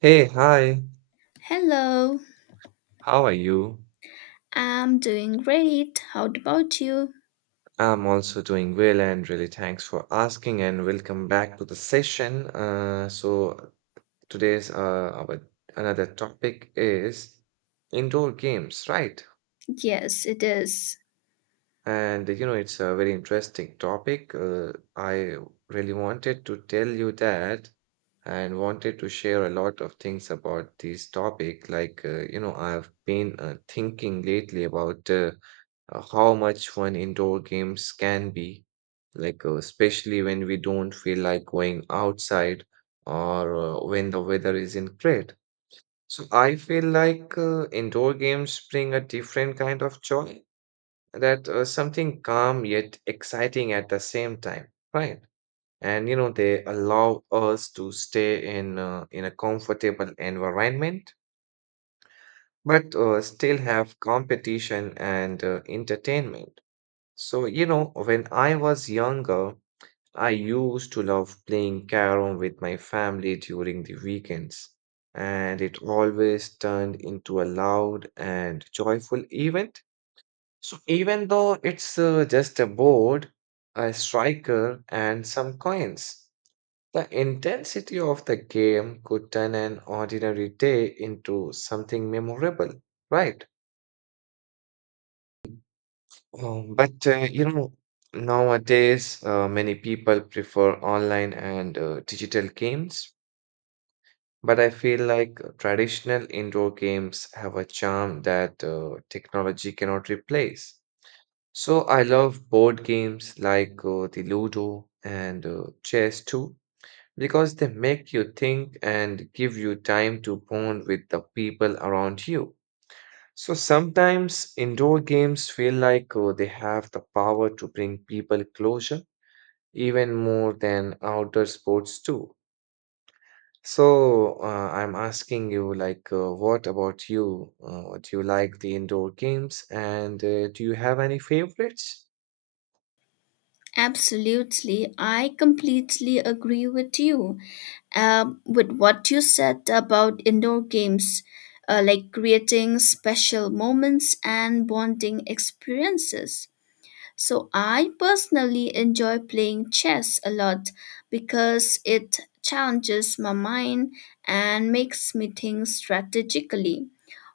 Hey, hi, Hello, how are you? I'm doing great. How about you? I'm also doing well and really thanks for asking and welcome back to the session. So today's our another topic is indoor games, right? Yes, it is. And you know, it's a very interesting topic. I really wanted to tell you that and wanted to share a lot of things about this topic. Like, you know, I've been thinking lately about how much fun indoor games can be, like, especially when we don't feel like going outside or when the weather isn't great. So I feel like indoor games bring a different kind of joy that something calm yet exciting at the same time, right. And you know, they allow us to stay in a comfortable environment, but still have competition and entertainment. So you know, when I was younger, I used to love playing carom with my family during the weekends, and it always turned into a loud and joyful event. So even though it's just a board, a striker, and some coins, the intensity of the game could turn an ordinary day into something memorable, right? But you know, nowadays many people prefer online and digital games. But I feel like traditional indoor games have a charm that technology cannot replace. So I love board games like the Ludo and chess too, because they make you think and give you time to bond with the people around you. So sometimes indoor games feel like they have the power to bring people closer, even more than outdoor sports do. So, I'm asking you, like, what about you? Do you like the indoor games and do you have any favorites? Absolutely, I completely agree with you. With what you said about indoor games, like creating special moments and bonding experiences. So I personally enjoy playing chess a lot because it challenges my mind and makes me think strategically,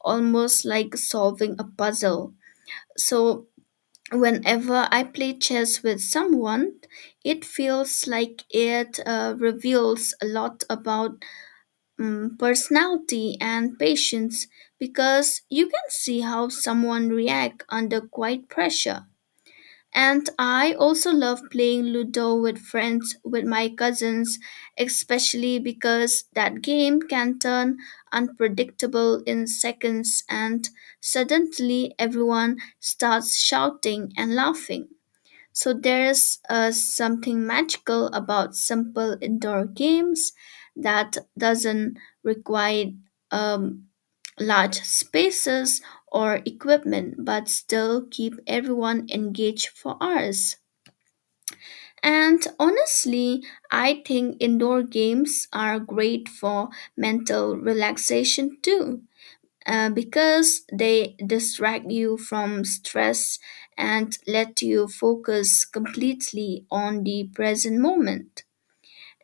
almost like solving a puzzle. So whenever I play chess with someone, it feels like it reveals a lot about personality and patience, because you can see how someone reacts under quite pressure. And I also love playing Ludo with friends, with my cousins, especially because that game can turn unpredictable in seconds and suddenly everyone starts shouting and laughing. So there's something magical about simple indoor games that doesn't require um, large spaces or equipment but still keep everyone engaged for hours. And honestly, I think indoor games are great for mental relaxation too, because they distract you from stress and let you focus completely on the present moment.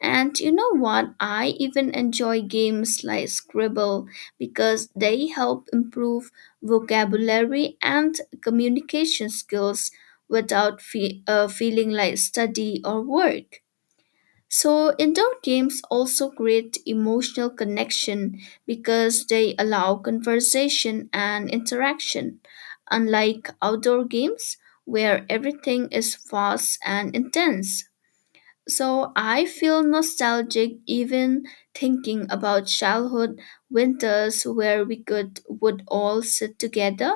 And you know what? I even enjoy games like Scribble because they help improve vocabulary and communication skills without feeling like study or work. So indoor games also create emotional connection because they allow conversation and interaction, unlike outdoor games where everything is fast and intense. So I feel nostalgic even thinking about childhood winters where we could would all sit together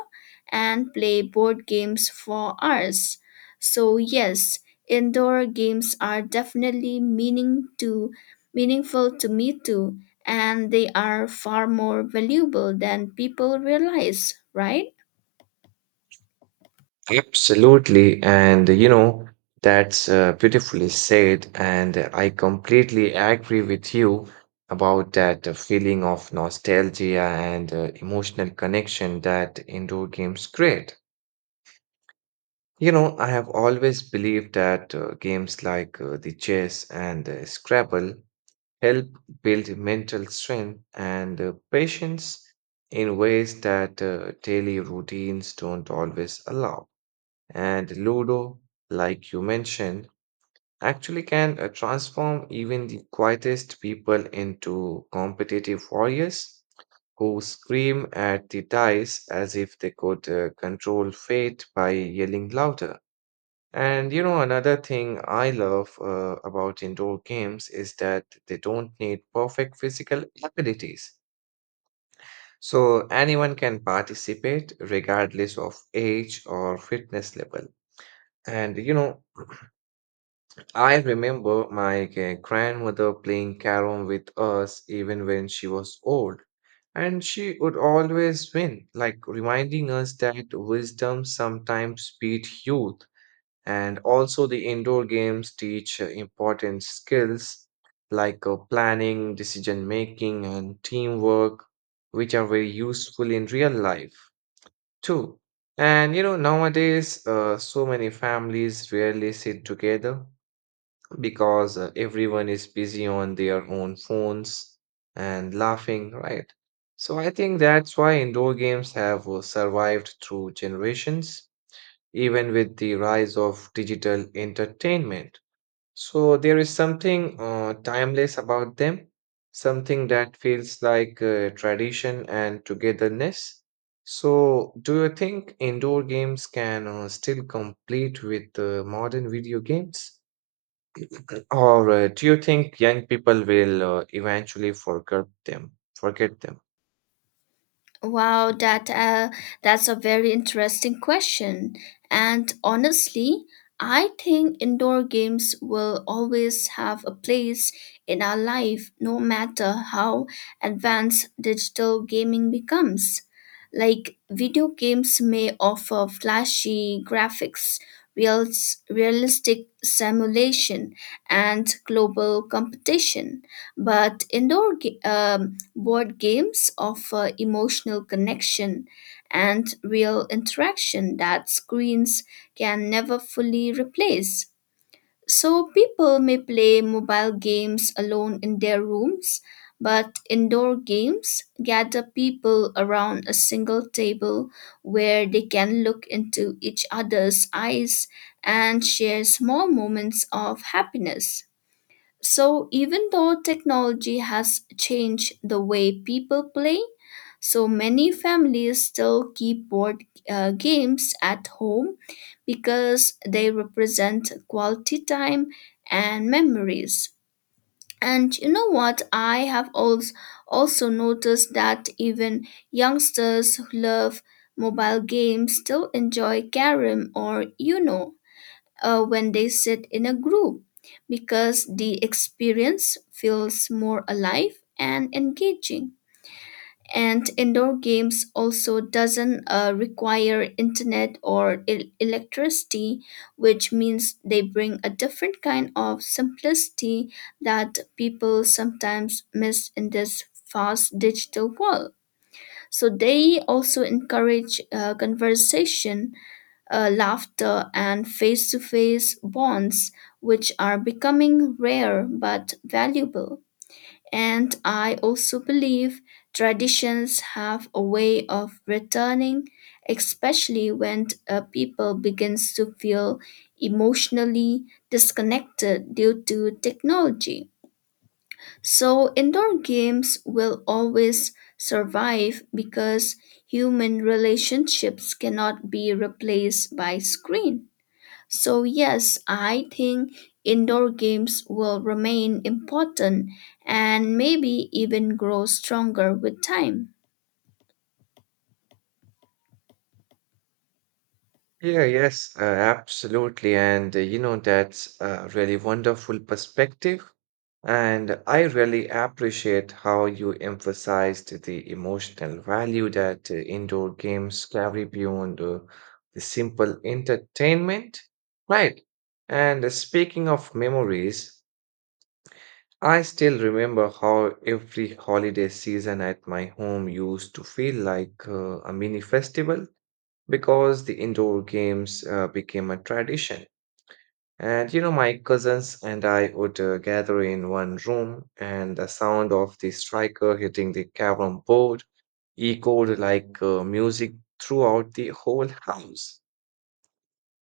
and play board games for hours. So yes, indoor games are definitely meaningful to me too, and they are far more valuable than people realize, right? Absolutely. And you know, that's beautifully said. And I completely agree with you about that feeling of nostalgia and emotional connection that indoor games create. You know, I have always believed that games like the chess and Scrabble help build mental strength and patience in ways that daily routines don't always allow. And Ludo, like you mentioned, actually can transform even the quietest people into competitive warriors who scream at the dice as if they could control fate by yelling louder. And you know, another thing I love about indoor games is that they don't need perfect physical abilities. So anyone can participate regardless of age or fitness level. And you know, I remember my grandmother playing carom with us even when she was old, and she would always win, like reminding us that wisdom sometimes beat youth. And also, the indoor games teach important skills like planning, decision making, and teamwork, which are very useful in real life too. And you know, nowadays, so many families rarely sit together because everyone is busy on their own phones and laughing, right? So I think that's why indoor games have survived through generations, even with the rise of digital entertainment. So there is something timeless about them, something that feels like tradition and togetherness. So, do you think indoor games can still compete with modern video games? All right. Do you think young people will eventually forget them? Forget them? Wow, that's a very interesting question. And honestly, I think indoor games will always have a place in our life, no matter how advanced digital gaming becomes. Like, video games may offer flashy graphics, real realistic simulation, and global competition, but board games offer emotional connection and real interaction that screens can never fully replace. So people may play mobile games alone in their rooms, but indoor games gather people around a single table where they can look into each other's eyes and share small moments of happiness. So even though technology has changed the way people play, so many families still keep board games at home because they represent quality time and memories. And you know what? I have also noticed that even youngsters who love mobile games still enjoy carom or Uno when they sit in a group because the experience feels more alive and engaging. And indoor games also doesn't require internet or electricity, which means they bring a different kind of simplicity that people sometimes miss in this fast digital world. So they also encourage conversation, laughter, and face to face bonds, which are becoming rare but valuable. And I also believe traditions have a way of returning, especially when people begins to feel emotionally disconnected due to technology. So indoor games will always survive because human relationships cannot be replaced by screen. So yes, I think indoor games will remain important and maybe even grow stronger with time. Yeah, yes, absolutely. And you know, that's a really wonderful perspective. And I really appreciate how you emphasized the emotional value that indoor games carry beyond the simple entertainment. Right. And speaking of memories, I still remember how every holiday season at my home used to feel like a mini festival because the indoor games became a tradition. And you know, my cousins and I would gather in one room, and the sound of the striker hitting the carom board echoed like music throughout the whole house.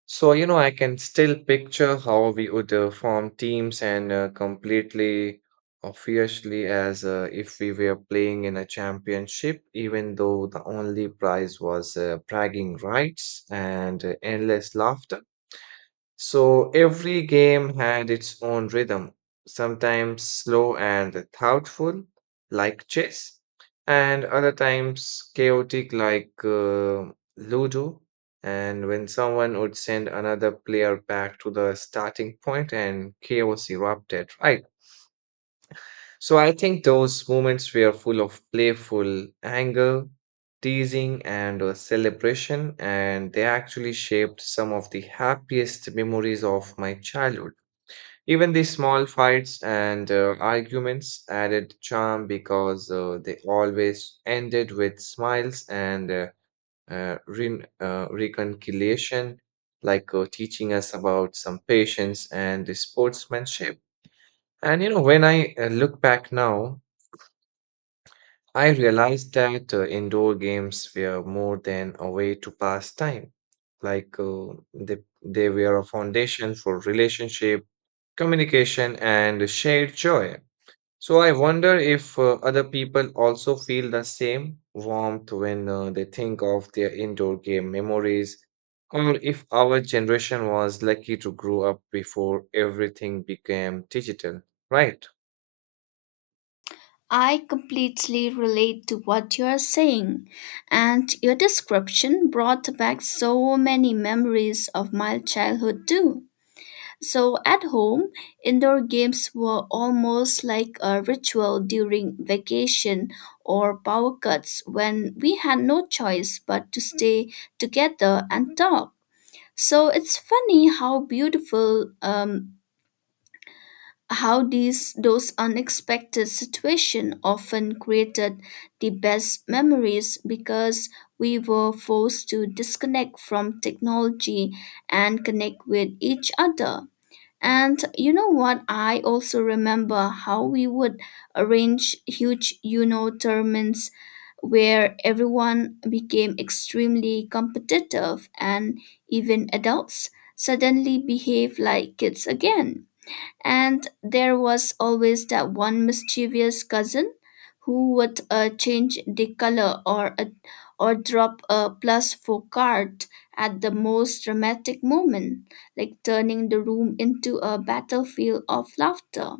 So, you know, I can still picture how we would form teams and completely or fiercely as if we were playing in a championship, even though the only prize was bragging rights and endless laughter. So every game had its own rhythm, sometimes slow and thoughtful, like chess, and other times chaotic, like Ludo. And when someone would send another player back to the starting point and chaos erupted, right? So I think those moments were full of playful anger, teasing, and celebration, and they actually shaped some of the happiest memories of my childhood. Even the small fights and arguments added charm because they always ended with smiles and reconciliation, like teaching us about some patience and sportsmanship. And you know, when I look back now, I realized that indoor games were more than a way to pass time. Like they, they were a foundation for relationship, communication, and shared joy. So I wonder if other people also feel the same warmth when they think of their indoor game memories, or if our generation was lucky to grow up before everything became digital, right? I completely relate to what you are saying, and your description brought back so many memories of my childhood, too. So at home, indoor games were almost like a ritual during vacation or power cuts when we had no choice but to stay together and talk. So it's funny how these those unexpected situations often created the best memories, because we were forced to disconnect from technology and connect with each other. And you know what? I also remember how we would arrange huge, you know, tournaments where everyone became extremely competitive and even adults suddenly behave like kids again. And there was always that one mischievous cousin who would change the color, or drop a plus four card at the most dramatic moment, like turning the room into a battlefield of laughter.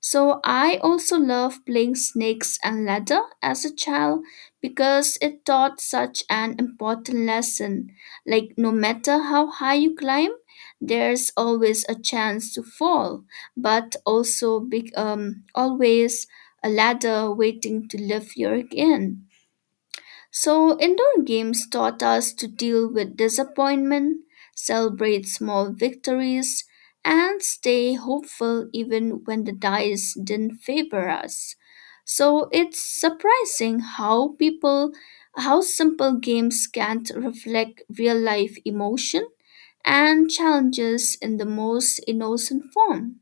So I also love playing snakes and ladder as a child because it taught such an important lesson. Like, no matter how high you climb, there's always a chance to fall, but also big always a ladder waiting to lift you again. So indoor games taught us to deal with disappointment, celebrate small victories, and stay hopeful even when the dice didn't favor us. So it's surprising how simple games can't reflect real life emotion and challenges in the most innocent form.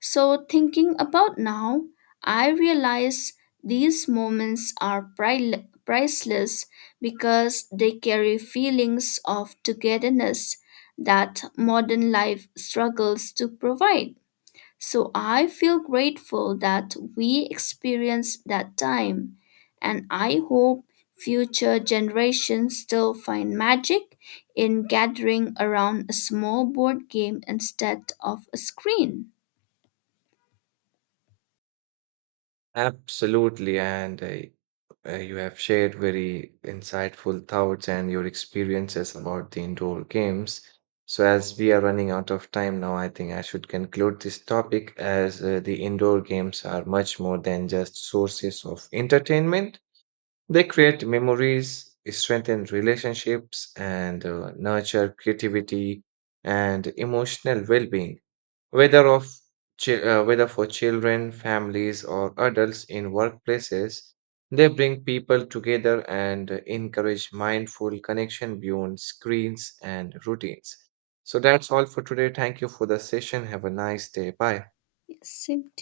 So thinking about now, I realize these moments are priceless because they carry feelings of togetherness that modern life struggles to provide. So I feel grateful that we experienced that time, and I hope future generations still find magic in gathering around a small board game instead of a screen. Absolutely. And you have shared very insightful thoughts and your experiences about the indoor games. So, as we are running out of time now, I think I should conclude this topic as the indoor games are much more than just sources of entertainment. They create memories, strengthen relationships, and nurture creativity and emotional well being whether of whether for children, families, or adults in workplaces, they bring people together and encourage mindful connection beyond screens and routines. So that's all for today. Thank you for the session. Have a nice day. Bye. Yes, same